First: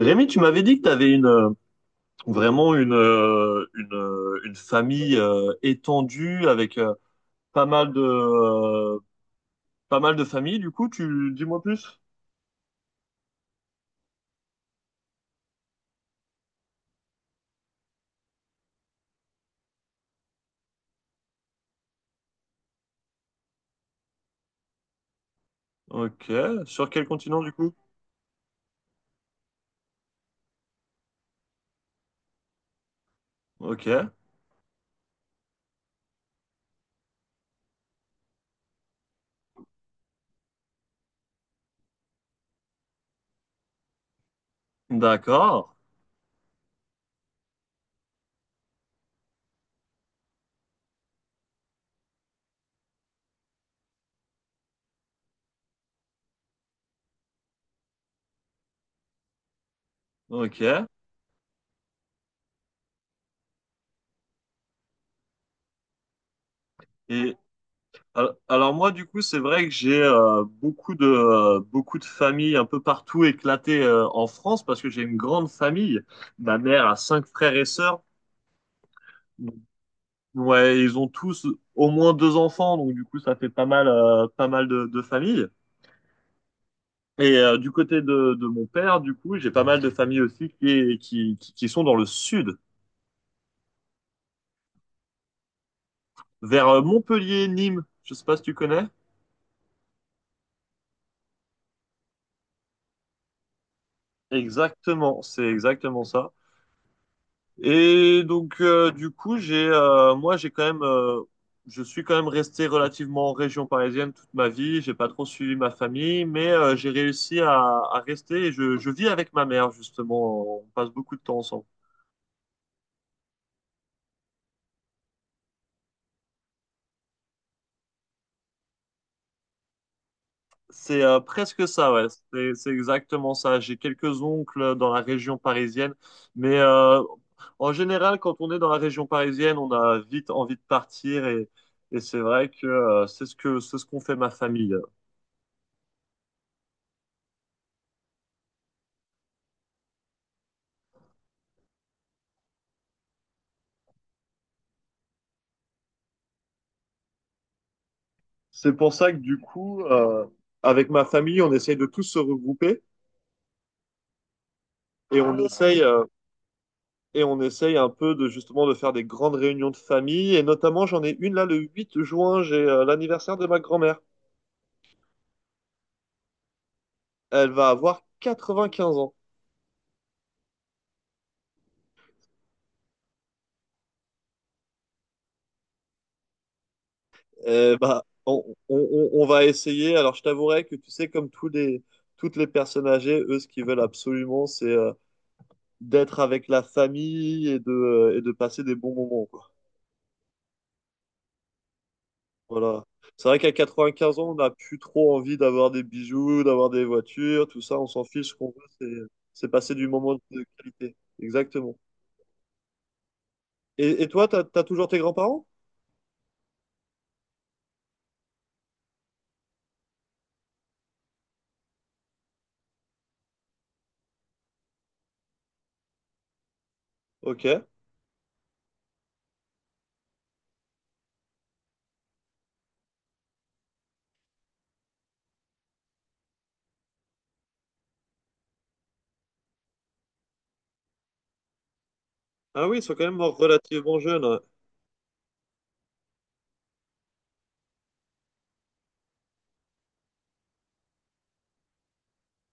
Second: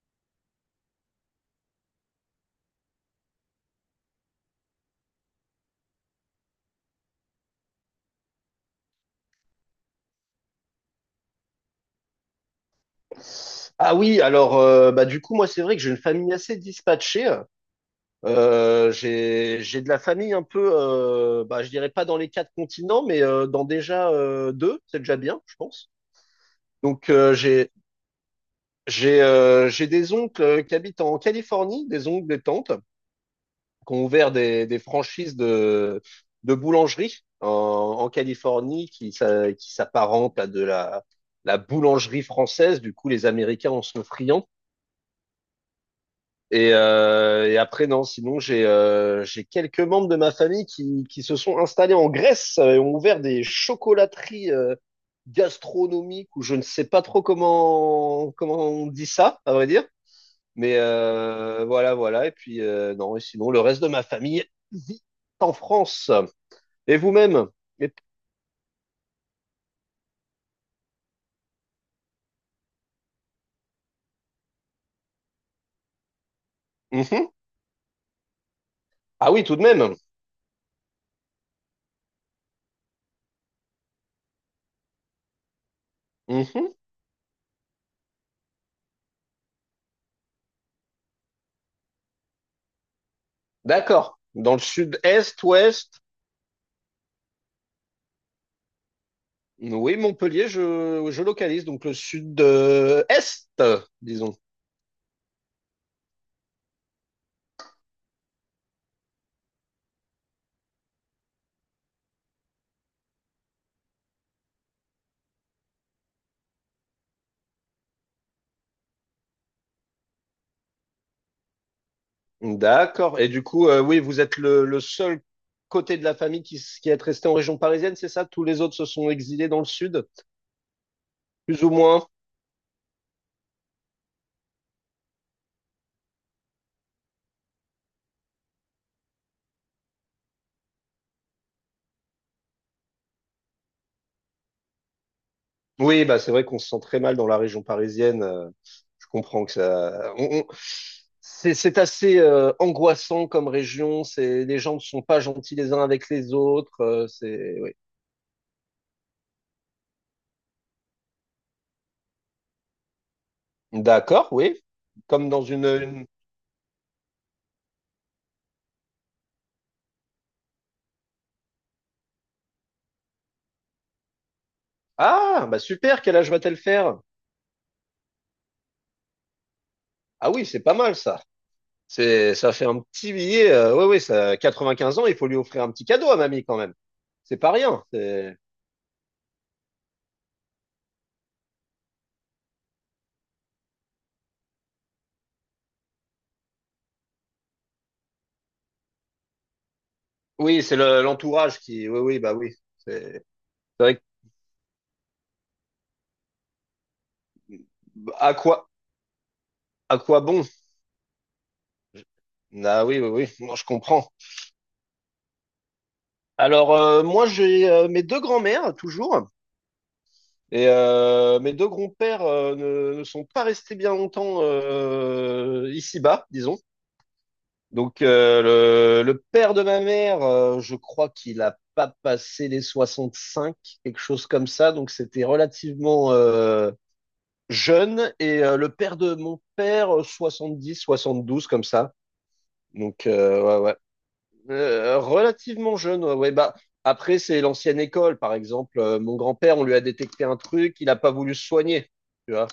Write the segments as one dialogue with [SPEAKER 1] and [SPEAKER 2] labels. [SPEAKER 1] Rémi, tu m'avais dit que tu avais vraiment une famille étendue avec pas mal de, euh, pas mal de familles. Du coup, tu dis-moi plus.
[SPEAKER 2] Ah oui, alors bah du coup moi c'est vrai que j'ai une famille assez dispatchée. J'ai de la famille un peu, bah je dirais pas dans les quatre continents, mais dans déjà deux, c'est déjà bien, je pense.
[SPEAKER 1] Ok. Sur quel
[SPEAKER 2] Donc euh,
[SPEAKER 1] continent, du
[SPEAKER 2] j'ai
[SPEAKER 1] coup?
[SPEAKER 2] j'ai euh, j'ai des oncles qui habitent en Californie, des oncles, des tantes
[SPEAKER 1] Ok.
[SPEAKER 2] qui ont ouvert des franchises de boulangerie en Californie qui s'apparentent à de la boulangerie française. Du coup les Américains en sont friands.
[SPEAKER 1] D'accord.
[SPEAKER 2] Et après, non, sinon, j'ai quelques membres de ma famille qui se sont installés en Grèce et ont ouvert des chocolateries gastronomiques ou je ne sais pas trop comment on dit ça, à vrai dire.
[SPEAKER 1] Ok.
[SPEAKER 2] Mais voilà, voilà. Et puis, non, et sinon, le reste de ma famille vit en France. Et
[SPEAKER 1] Et
[SPEAKER 2] vous-même? Et-
[SPEAKER 1] alors moi, du coup, c'est vrai que j'ai beaucoup de familles un peu partout éclatées en France parce que j'ai une grande famille. Ma mère a cinq
[SPEAKER 2] Mhm.
[SPEAKER 1] frères et sœurs.
[SPEAKER 2] Ah oui, tout de même.
[SPEAKER 1] Ouais, ils ont tous au moins deux enfants, donc du coup ça fait pas mal de, familles.
[SPEAKER 2] Mhm.
[SPEAKER 1] Et du côté de mon père, du coup, j'ai pas mal de familles aussi qui, est- qui sont dans le sud,
[SPEAKER 2] D'accord. Dans le sud-est, ouest,
[SPEAKER 1] vers Montpellier, Nîmes. Je sais pas si tu connais.
[SPEAKER 2] Oui, Montpellier, je localise, donc le sud-est, disons.
[SPEAKER 1] Exactement, c'est exactement ça. Et donc, du coup, moi, je suis quand même resté relativement en région parisienne toute ma vie. J'ai pas trop suivi ma famille, mais j'ai réussi à rester. Et je vis avec ma mère justement. On passe beaucoup de temps ensemble.
[SPEAKER 2] D'accord. Et du coup, oui, vous êtes le seul côté de la famille qui est resté en région parisienne, c'est ça? Tous les autres se sont exilés dans le sud,
[SPEAKER 1] C'est
[SPEAKER 2] plus
[SPEAKER 1] presque
[SPEAKER 2] ou
[SPEAKER 1] ça, ouais.
[SPEAKER 2] moins?
[SPEAKER 1] C'est exactement ça. J'ai quelques oncles dans la région parisienne, mais en général, quand on est dans la région parisienne, on a vite envie de partir et c'est vrai que c'est ce qu'on fait ma famille.
[SPEAKER 2] Oui, bah c'est vrai qu'on se sent très mal dans la région parisienne. Je comprends que ça. C'est assez angoissant comme région. C'est les gens ne sont pas gentils les uns avec les autres. C'est oui.
[SPEAKER 1] C'est pour ça que du coup, avec ma famille, on essaye de tous se regrouper
[SPEAKER 2] D'accord, oui.
[SPEAKER 1] et
[SPEAKER 2] Comme
[SPEAKER 1] on
[SPEAKER 2] dans
[SPEAKER 1] essaye euh,
[SPEAKER 2] une,
[SPEAKER 1] et on essaye un peu de justement de faire des grandes réunions de famille. Et notamment, j'en ai une là le 8 juin, j'ai l'anniversaire de ma grand-mère.
[SPEAKER 2] Ah, bah super, quel âge va-t-elle faire?
[SPEAKER 1] Elle va avoir 95 ans.
[SPEAKER 2] Ah oui, c'est pas mal ça. C'est, ça fait un petit billet. Oui, oui, ça, 95 ans, il faut lui offrir un petit cadeau à mamie quand même. C'est pas
[SPEAKER 1] Et
[SPEAKER 2] rien.
[SPEAKER 1] bah, on va essayer. Alors, je t'avouerai que tu sais, comme tous les toutes les personnes âgées, eux, ce qu'ils veulent absolument, c'est d'être avec la famille et de passer des bons moments.
[SPEAKER 2] Oui, c'est l'entourage qui. Oui, oui, bah oui.
[SPEAKER 1] Voilà.
[SPEAKER 2] C'est
[SPEAKER 1] C'est vrai qu'à
[SPEAKER 2] c'est vrai que,
[SPEAKER 1] 95 ans, on n'a plus trop envie d'avoir des bijoux, d'avoir des voitures, tout ça, on s'en fiche. Ce
[SPEAKER 2] à
[SPEAKER 1] qu'on veut,
[SPEAKER 2] quoi,
[SPEAKER 1] c'est passer du
[SPEAKER 2] à
[SPEAKER 1] moment
[SPEAKER 2] quoi bon?
[SPEAKER 1] de qualité. Exactement.
[SPEAKER 2] Ah oui, oui, oui. Moi, je
[SPEAKER 1] Et
[SPEAKER 2] comprends.
[SPEAKER 1] toi, t'as toujours tes grands-parents?
[SPEAKER 2] Alors, moi, j'ai mes deux grands-mères toujours, et mes deux grands-pères ne sont pas restés bien longtemps ici-bas, disons.
[SPEAKER 1] Ok.
[SPEAKER 2] Donc, le père de ma mère, je crois qu'il a pas passé les 65, quelque chose comme ça. Donc, c'était relativement jeune. Et le père de mon père, 70, 72, comme ça.
[SPEAKER 1] Ah oui, ils sont quand
[SPEAKER 2] Donc,
[SPEAKER 1] même
[SPEAKER 2] ouais, ouais.
[SPEAKER 1] relativement jeunes. Ouais.
[SPEAKER 2] Relativement jeune, ouais, ouais. Bah, après, c'est l'ancienne école, par exemple. Mon grand-père, on lui a détecté un truc, il n'a pas voulu se soigner. Tu vois,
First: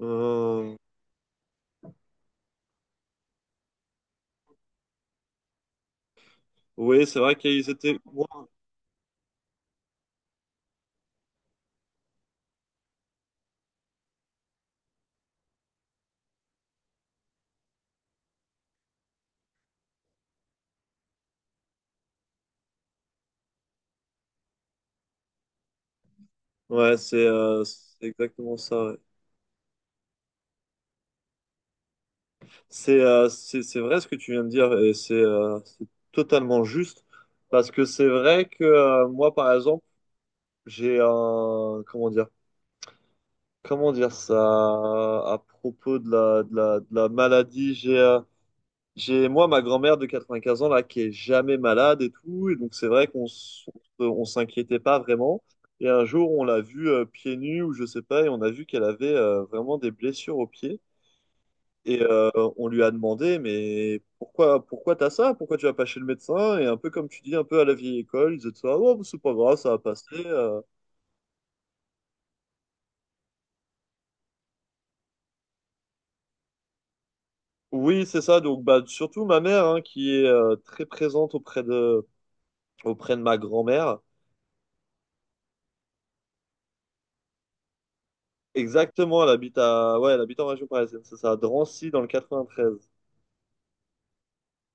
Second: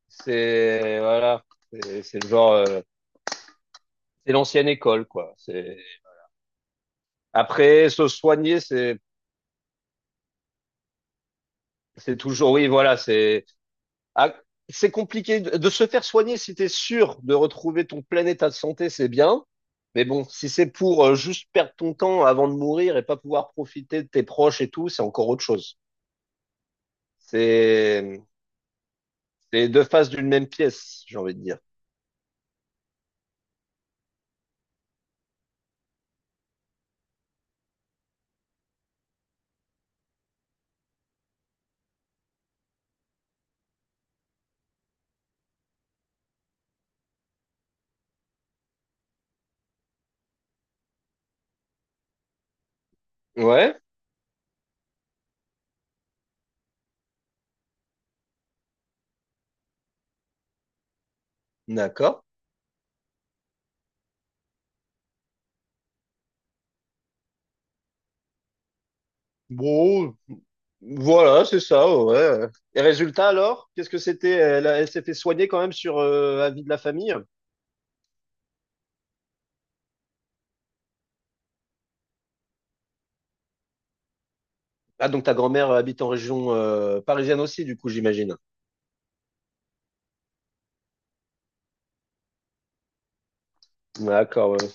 [SPEAKER 1] Euh,
[SPEAKER 2] c'est, voilà, c'est le genre, c'est l'ancienne école, quoi. C'est.
[SPEAKER 1] oui, c'est vrai qu'ils
[SPEAKER 2] Après,
[SPEAKER 1] étaient.
[SPEAKER 2] se soigner, c'est toujours oui, voilà, c'est ah, c'est compliqué de se faire soigner si t'es sûr de retrouver ton plein état de santé, c'est bien. Mais bon, si c'est pour juste perdre ton temps avant de mourir et pas pouvoir profiter de tes proches et tout, c'est encore autre chose.
[SPEAKER 1] Ouais, c'est
[SPEAKER 2] C'est
[SPEAKER 1] exactement ça. Ouais.
[SPEAKER 2] c'est deux faces d'une même pièce, j'ai envie de dire.
[SPEAKER 1] C'est vrai ce que tu viens de dire et c'est totalement juste parce que c'est vrai que moi, par exemple, j'ai un comment dire ça à propos de la, de la maladie. J'ai moi ma grand-mère de 95 ans là qui est jamais malade et tout, et donc c'est vrai
[SPEAKER 2] Ouais,
[SPEAKER 1] on s'inquiétait pas vraiment. Et un jour on l'a vue pieds nus ou je sais pas, et on a vu qu'elle avait vraiment des blessures aux pieds. Et
[SPEAKER 2] d'accord.
[SPEAKER 1] on lui a demandé, mais pourquoi t'as ça? Pourquoi tu vas pas chez le médecin? Et un peu comme tu dis, un peu à la vieille école, ils étaient ça, oh, c'est pas grave, ça va passer.
[SPEAKER 2] Bon, voilà, c'est ça, ouais. Et résultat alors, qu'est-ce que c'était? Elle s'est fait soigner quand même sur avis de la famille?
[SPEAKER 1] Oui, c'est ça. Donc, bah, surtout ma mère, hein, qui est très présente auprès de ma grand-mère.
[SPEAKER 2] Ah, donc ta grand-mère habite en région parisienne aussi, du coup, j'imagine.
[SPEAKER 1] Exactement, elle habite ouais, elle habite en région parisienne, c'est ça, à Drancy, dans le 93.
[SPEAKER 2] D'accord, ouais.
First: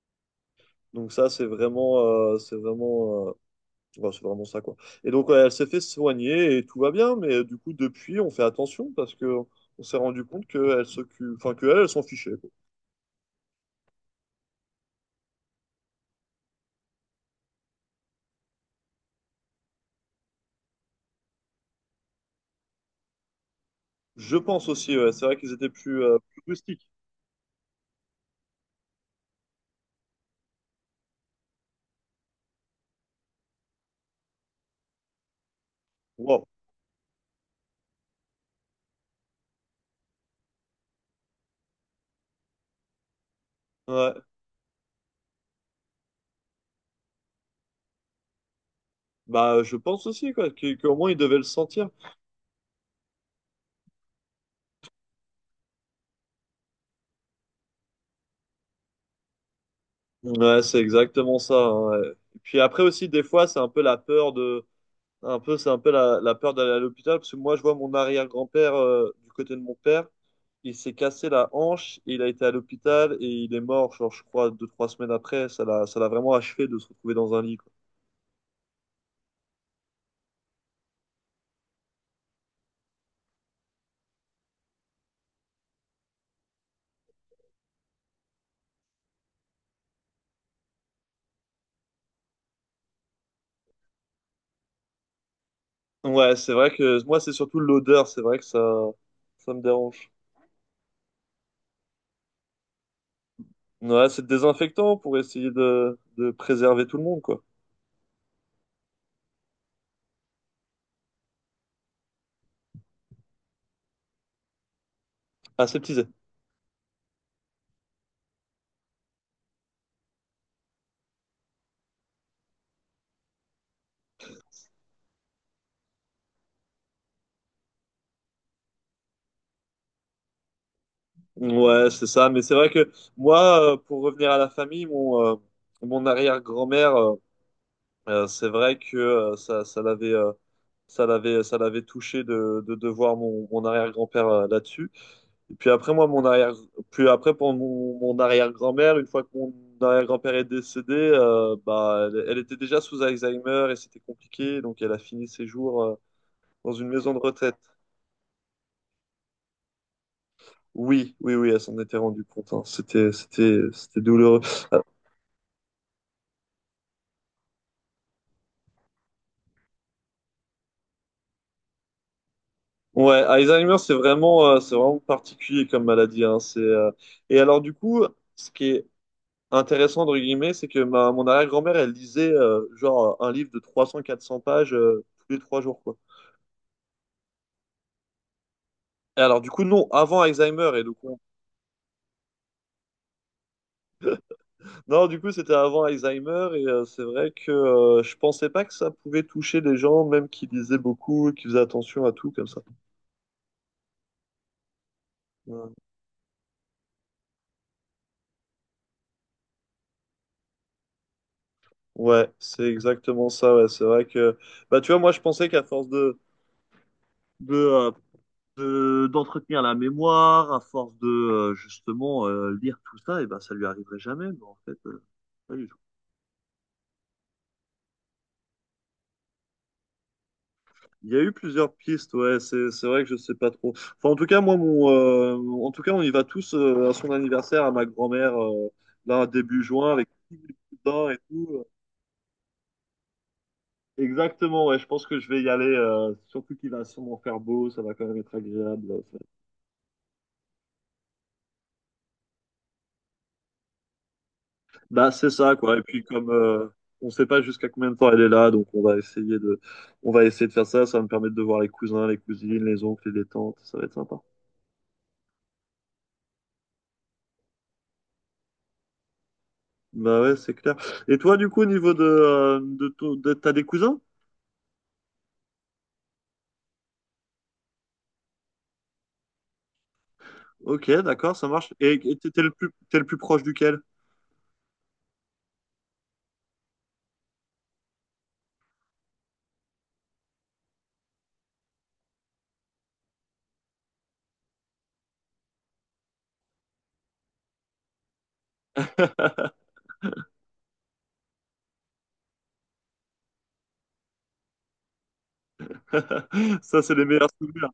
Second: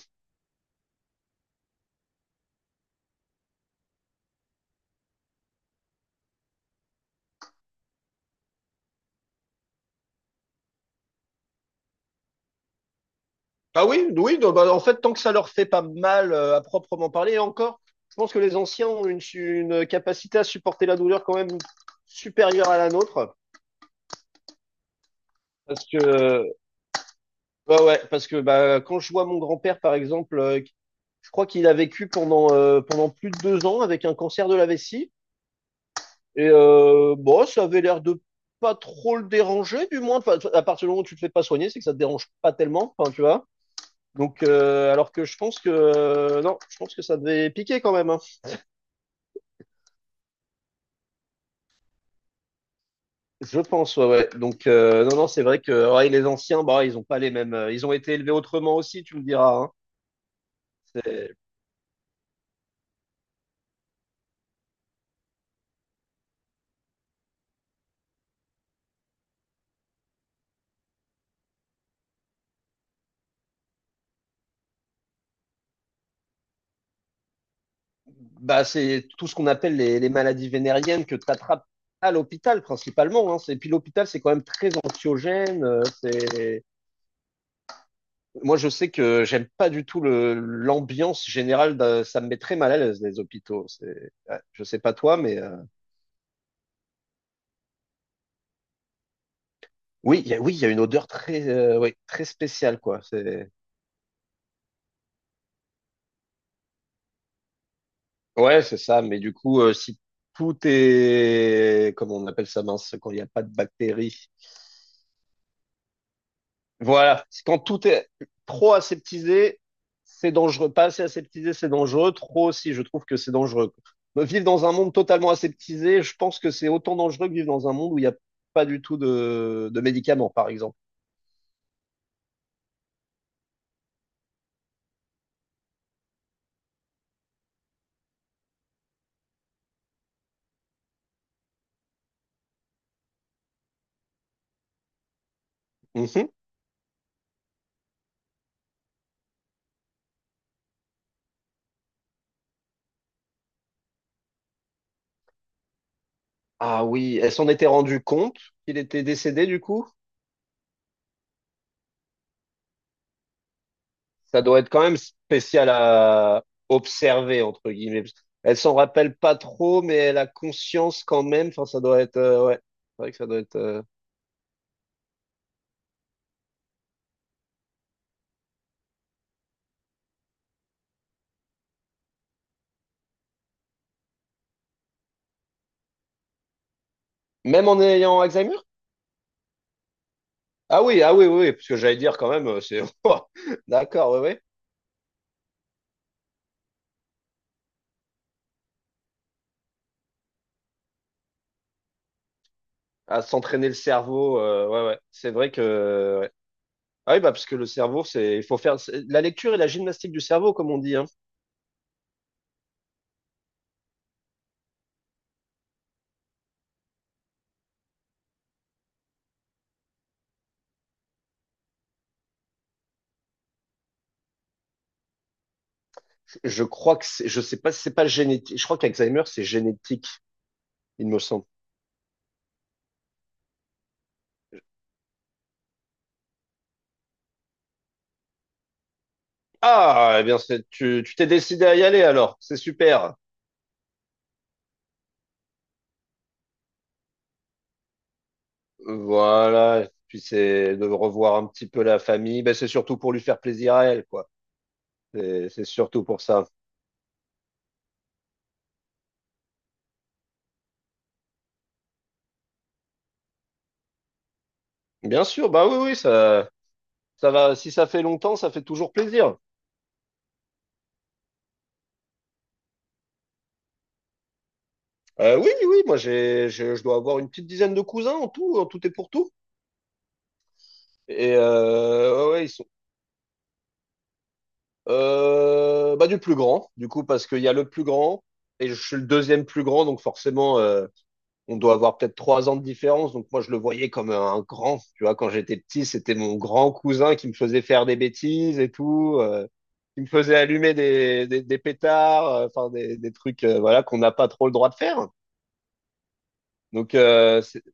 [SPEAKER 1] Donc ça, c'est vraiment ça, quoi. Et donc, ouais, elle s'est fait soigner et tout va bien, mais du coup, depuis, on fait attention parce que on s'est rendu compte qu'elle s'occupe, enfin, elle s'en fichait, quoi.
[SPEAKER 2] Ah oui, oui, non, bah, en fait, tant que ça leur fait pas mal à proprement parler, et encore, je pense que les anciens ont une capacité à supporter la douleur quand même supérieure à la nôtre.
[SPEAKER 1] Je pense aussi, ouais, c'est vrai qu'ils étaient
[SPEAKER 2] Parce que,
[SPEAKER 1] plus rustiques.
[SPEAKER 2] bah ouais, parce que bah, quand je vois mon grand-père, par exemple, je crois qu'il a vécu pendant plus de 2 ans avec un cancer de la vessie.
[SPEAKER 1] Wow.
[SPEAKER 2] Et bon, ça avait l'air de pas trop le déranger, du moins. Enfin, à partir du moment où tu te fais pas soigner, c'est que ça te dérange pas tellement, enfin, tu vois.
[SPEAKER 1] Ouais.
[SPEAKER 2] Donc, alors que je pense que non, je pense que ça devait piquer quand même. Hein.
[SPEAKER 1] Bah, je pense aussi, quoi, qu'au moins, ils devaient le sentir.
[SPEAKER 2] Je pense, ouais, ouais. Donc, non, non, c'est vrai que ouais, les anciens, bah, ils ont pas les mêmes. Ils ont été élevés autrement aussi, tu me diras. Hein.
[SPEAKER 1] Ouais, c'est
[SPEAKER 2] C'est,
[SPEAKER 1] exactement ça. Hein, ouais. Et puis après aussi, des fois, c'est un peu la peur d'aller à l'hôpital parce que moi, je vois mon arrière-grand-père du côté de mon père, il s'est cassé la hanche, il a été à l'hôpital et il est mort, genre je crois 2-3 semaines après. Ça l'a vraiment achevé de se retrouver dans un lit, quoi.
[SPEAKER 2] bah, c'est tout ce qu'on appelle les maladies vénériennes que tu attrapes à l'hôpital principalement. Hein. Et puis l'hôpital, c'est quand même très anxiogène. C'est Moi, je sais que j'aime pas du tout l'ambiance générale. Ça me met très mal à l'aise, les hôpitaux. C'est, ouais, je sais pas toi, mais
[SPEAKER 1] Ouais, c'est vrai que moi, c'est surtout l'odeur, c'est vrai que ça me dérange.
[SPEAKER 2] oui, il y a, oui, il y a une odeur très, oui, très spéciale, quoi. C'est,
[SPEAKER 1] Ouais, c'est désinfectant pour essayer de préserver tout le monde, quoi.
[SPEAKER 2] ouais, c'est ça. Mais du coup, si tout est, comment on appelle ça, mince, quand il n'y a pas de bactéries,
[SPEAKER 1] Aseptisé.
[SPEAKER 2] Voilà, c'est quand tout est trop aseptisé, c'est dangereux. Pas assez aseptisé, c'est dangereux. Trop aussi, je trouve que c'est dangereux. Bah, vivre dans un monde totalement aseptisé, je pense que c'est autant dangereux que vivre dans un monde où il n'y a pas du tout de médicaments, par exemple.
[SPEAKER 1] Ouais, c'est ça. Mais c'est vrai que moi, pour revenir à la famille, mon arrière-grand-mère, c'est vrai que ça l'avait touché de, de voir mon arrière-grand-père là-dessus. Et puis après, moi,
[SPEAKER 2] Mhm.
[SPEAKER 1] puis après, pour mon arrière-grand-mère, une fois que mon arrière-grand-père est décédé, bah, elle était déjà sous Alzheimer et c'était compliqué. Donc, elle a fini ses jours, dans
[SPEAKER 2] Ah
[SPEAKER 1] une maison
[SPEAKER 2] oui,
[SPEAKER 1] de
[SPEAKER 2] elle s'en
[SPEAKER 1] retraite.
[SPEAKER 2] était rendue compte qu'il était décédé du coup.
[SPEAKER 1] Oui, oui, oui, elle s'en était rendue compte. Hein. C'était douloureux.
[SPEAKER 2] Ça doit être quand même spécial à observer, entre guillemets. Elle s'en rappelle pas trop, mais elle a conscience quand même. Enfin, ça doit être, ouais. C'est vrai que
[SPEAKER 1] Ouais,
[SPEAKER 2] ça doit
[SPEAKER 1] Alzheimer,
[SPEAKER 2] être.
[SPEAKER 1] c'est vraiment particulier comme maladie. Hein. Et alors, du coup, ce qui est intéressant, entre guillemets, c'est que mon arrière-grand-mère, elle lisait genre un livre de 300-400 pages tous les 3 jours, quoi.
[SPEAKER 2] Même en ayant Alzheimer?
[SPEAKER 1] Et alors, du coup, non, avant Alzheimer.
[SPEAKER 2] Ah oui, ah oui, oui, oui, parce que j'allais dire quand même, c'est Ouah, d'accord, oui, oui.
[SPEAKER 1] Non, du coup, c'était avant Alzheimer. Et c'est vrai que je pensais pas que ça pouvait toucher des gens, même qui lisaient beaucoup, qui faisaient attention à tout, comme ça.
[SPEAKER 2] À s'entraîner le cerveau, ouais, ouais. C'est vrai
[SPEAKER 1] Ouais,
[SPEAKER 2] que, ouais. Ah oui, bah parce que le cerveau, c'est, il faut faire la lecture et la gymnastique du cerveau, comme on dit, hein.
[SPEAKER 1] Ouais, c'est exactement ça. Ouais. C'est vrai que, bah, tu vois, moi, je pensais qu'à force de de euh, d'entretenir la mémoire, à force de justement lire tout ça, et ben ça lui arriverait jamais, mais en fait, pas du tout.
[SPEAKER 2] Je crois que c'est, je sais pas, si c'est pas génétique. Je crois qu'Alzheimer, c'est génétique, il
[SPEAKER 1] Il y
[SPEAKER 2] me
[SPEAKER 1] a eu
[SPEAKER 2] semble.
[SPEAKER 1] plusieurs pistes, ouais, c'est vrai que je sais pas trop. Enfin, en tout cas, moi, en tout cas, on y va tous à son anniversaire, à ma grand-mère, là, début juin, avec
[SPEAKER 2] Ah, eh
[SPEAKER 1] tous
[SPEAKER 2] bien,
[SPEAKER 1] les
[SPEAKER 2] c'est,
[SPEAKER 1] petits
[SPEAKER 2] tu,
[SPEAKER 1] bains
[SPEAKER 2] tu
[SPEAKER 1] et
[SPEAKER 2] t'es
[SPEAKER 1] tout.
[SPEAKER 2] décidé à y aller alors, c'est super.
[SPEAKER 1] Exactement, ouais, je pense que je vais y aller, surtout qu'il va sûrement faire beau, ça va quand même être agréable.
[SPEAKER 2] Voilà, puis c'est de revoir un petit peu la famille. Ben, c'est surtout pour lui faire plaisir à elle, quoi.
[SPEAKER 1] Bah, c'est
[SPEAKER 2] C'est
[SPEAKER 1] ça,
[SPEAKER 2] c'est
[SPEAKER 1] quoi. Et puis,
[SPEAKER 2] surtout pour
[SPEAKER 1] comme
[SPEAKER 2] ça.
[SPEAKER 1] on sait pas jusqu'à combien de temps elle est là, donc on va on va essayer de faire ça. Ça va me permettre de voir les cousins, les cousines, les oncles et les tantes. Ça va être sympa.
[SPEAKER 2] Bien sûr, bah oui, oui, ça va. Si ça fait longtemps, ça fait toujours plaisir.
[SPEAKER 1] Bah ouais, c'est clair. Et toi, du coup, au niveau t'as des cousins?
[SPEAKER 2] Oui, oui, moi j'ai, je dois avoir une petite dizaine de cousins en tout et pour tout.
[SPEAKER 1] Ok,
[SPEAKER 2] Et
[SPEAKER 1] d'accord, ça marche. Et
[SPEAKER 2] ouais,
[SPEAKER 1] t'es
[SPEAKER 2] ouais, ils sont.
[SPEAKER 1] le plus proche duquel?
[SPEAKER 2] Bah du plus grand, du coup, parce qu'il y a le plus grand et je suis le deuxième plus grand, donc forcément, on doit avoir peut-être 3 ans de différence. Donc moi, je le voyais comme un grand. Tu vois, quand j'étais petit, c'était mon grand cousin qui me faisait faire des bêtises et tout, qui me faisait allumer des pétards, enfin des trucs, voilà, qu'on n'a pas trop le droit de faire.
[SPEAKER 1] Ça, c'est
[SPEAKER 2] Donc
[SPEAKER 1] les meilleurs souvenirs.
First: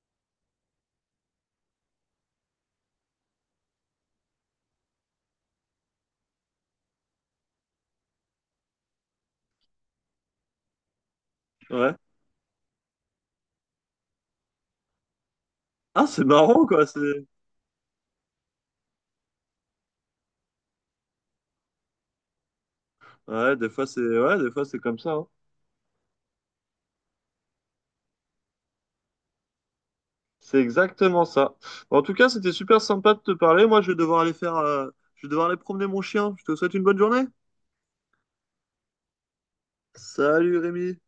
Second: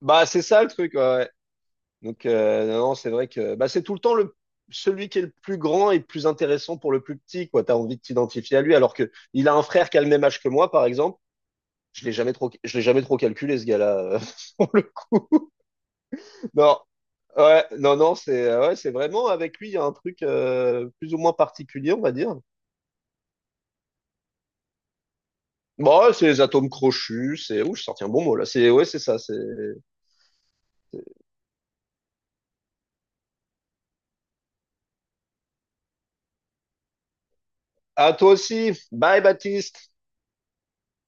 [SPEAKER 2] bah c'est ça le truc. Ouais. Ouais. Donc non, non, c'est vrai que bah c'est tout le temps le celui qui est le plus grand et le plus intéressant pour le plus petit. Quoi, t'as envie de t'identifier à lui, alors que il a un frère qui a le même âge que moi, par exemple.
[SPEAKER 1] Ouais.
[SPEAKER 2] Je l'ai jamais trop calculé ce gars-là.
[SPEAKER 1] Ah, c'est marrant,
[SPEAKER 2] Non,
[SPEAKER 1] quoi.
[SPEAKER 2] ouais, non, non, c'est ouais, c'est vraiment avec lui, il y a un truc plus ou moins particulier, on va dire.
[SPEAKER 1] Ouais, des fois, ouais, des fois, c'est comme ça. Hein.
[SPEAKER 2] Bon, ouais, c'est les atomes crochus, c'est. Ouh, j'ai sorti un bon mot là. C'est ouais, c'est ça. C'est.
[SPEAKER 1] C'est exactement ça. En tout cas, c'était super sympa de te parler. Moi, je vais devoir aller promener mon chien. Je te souhaite une bonne journée.
[SPEAKER 2] À toi aussi. Bye, Baptiste.
[SPEAKER 1] Salut Rémi.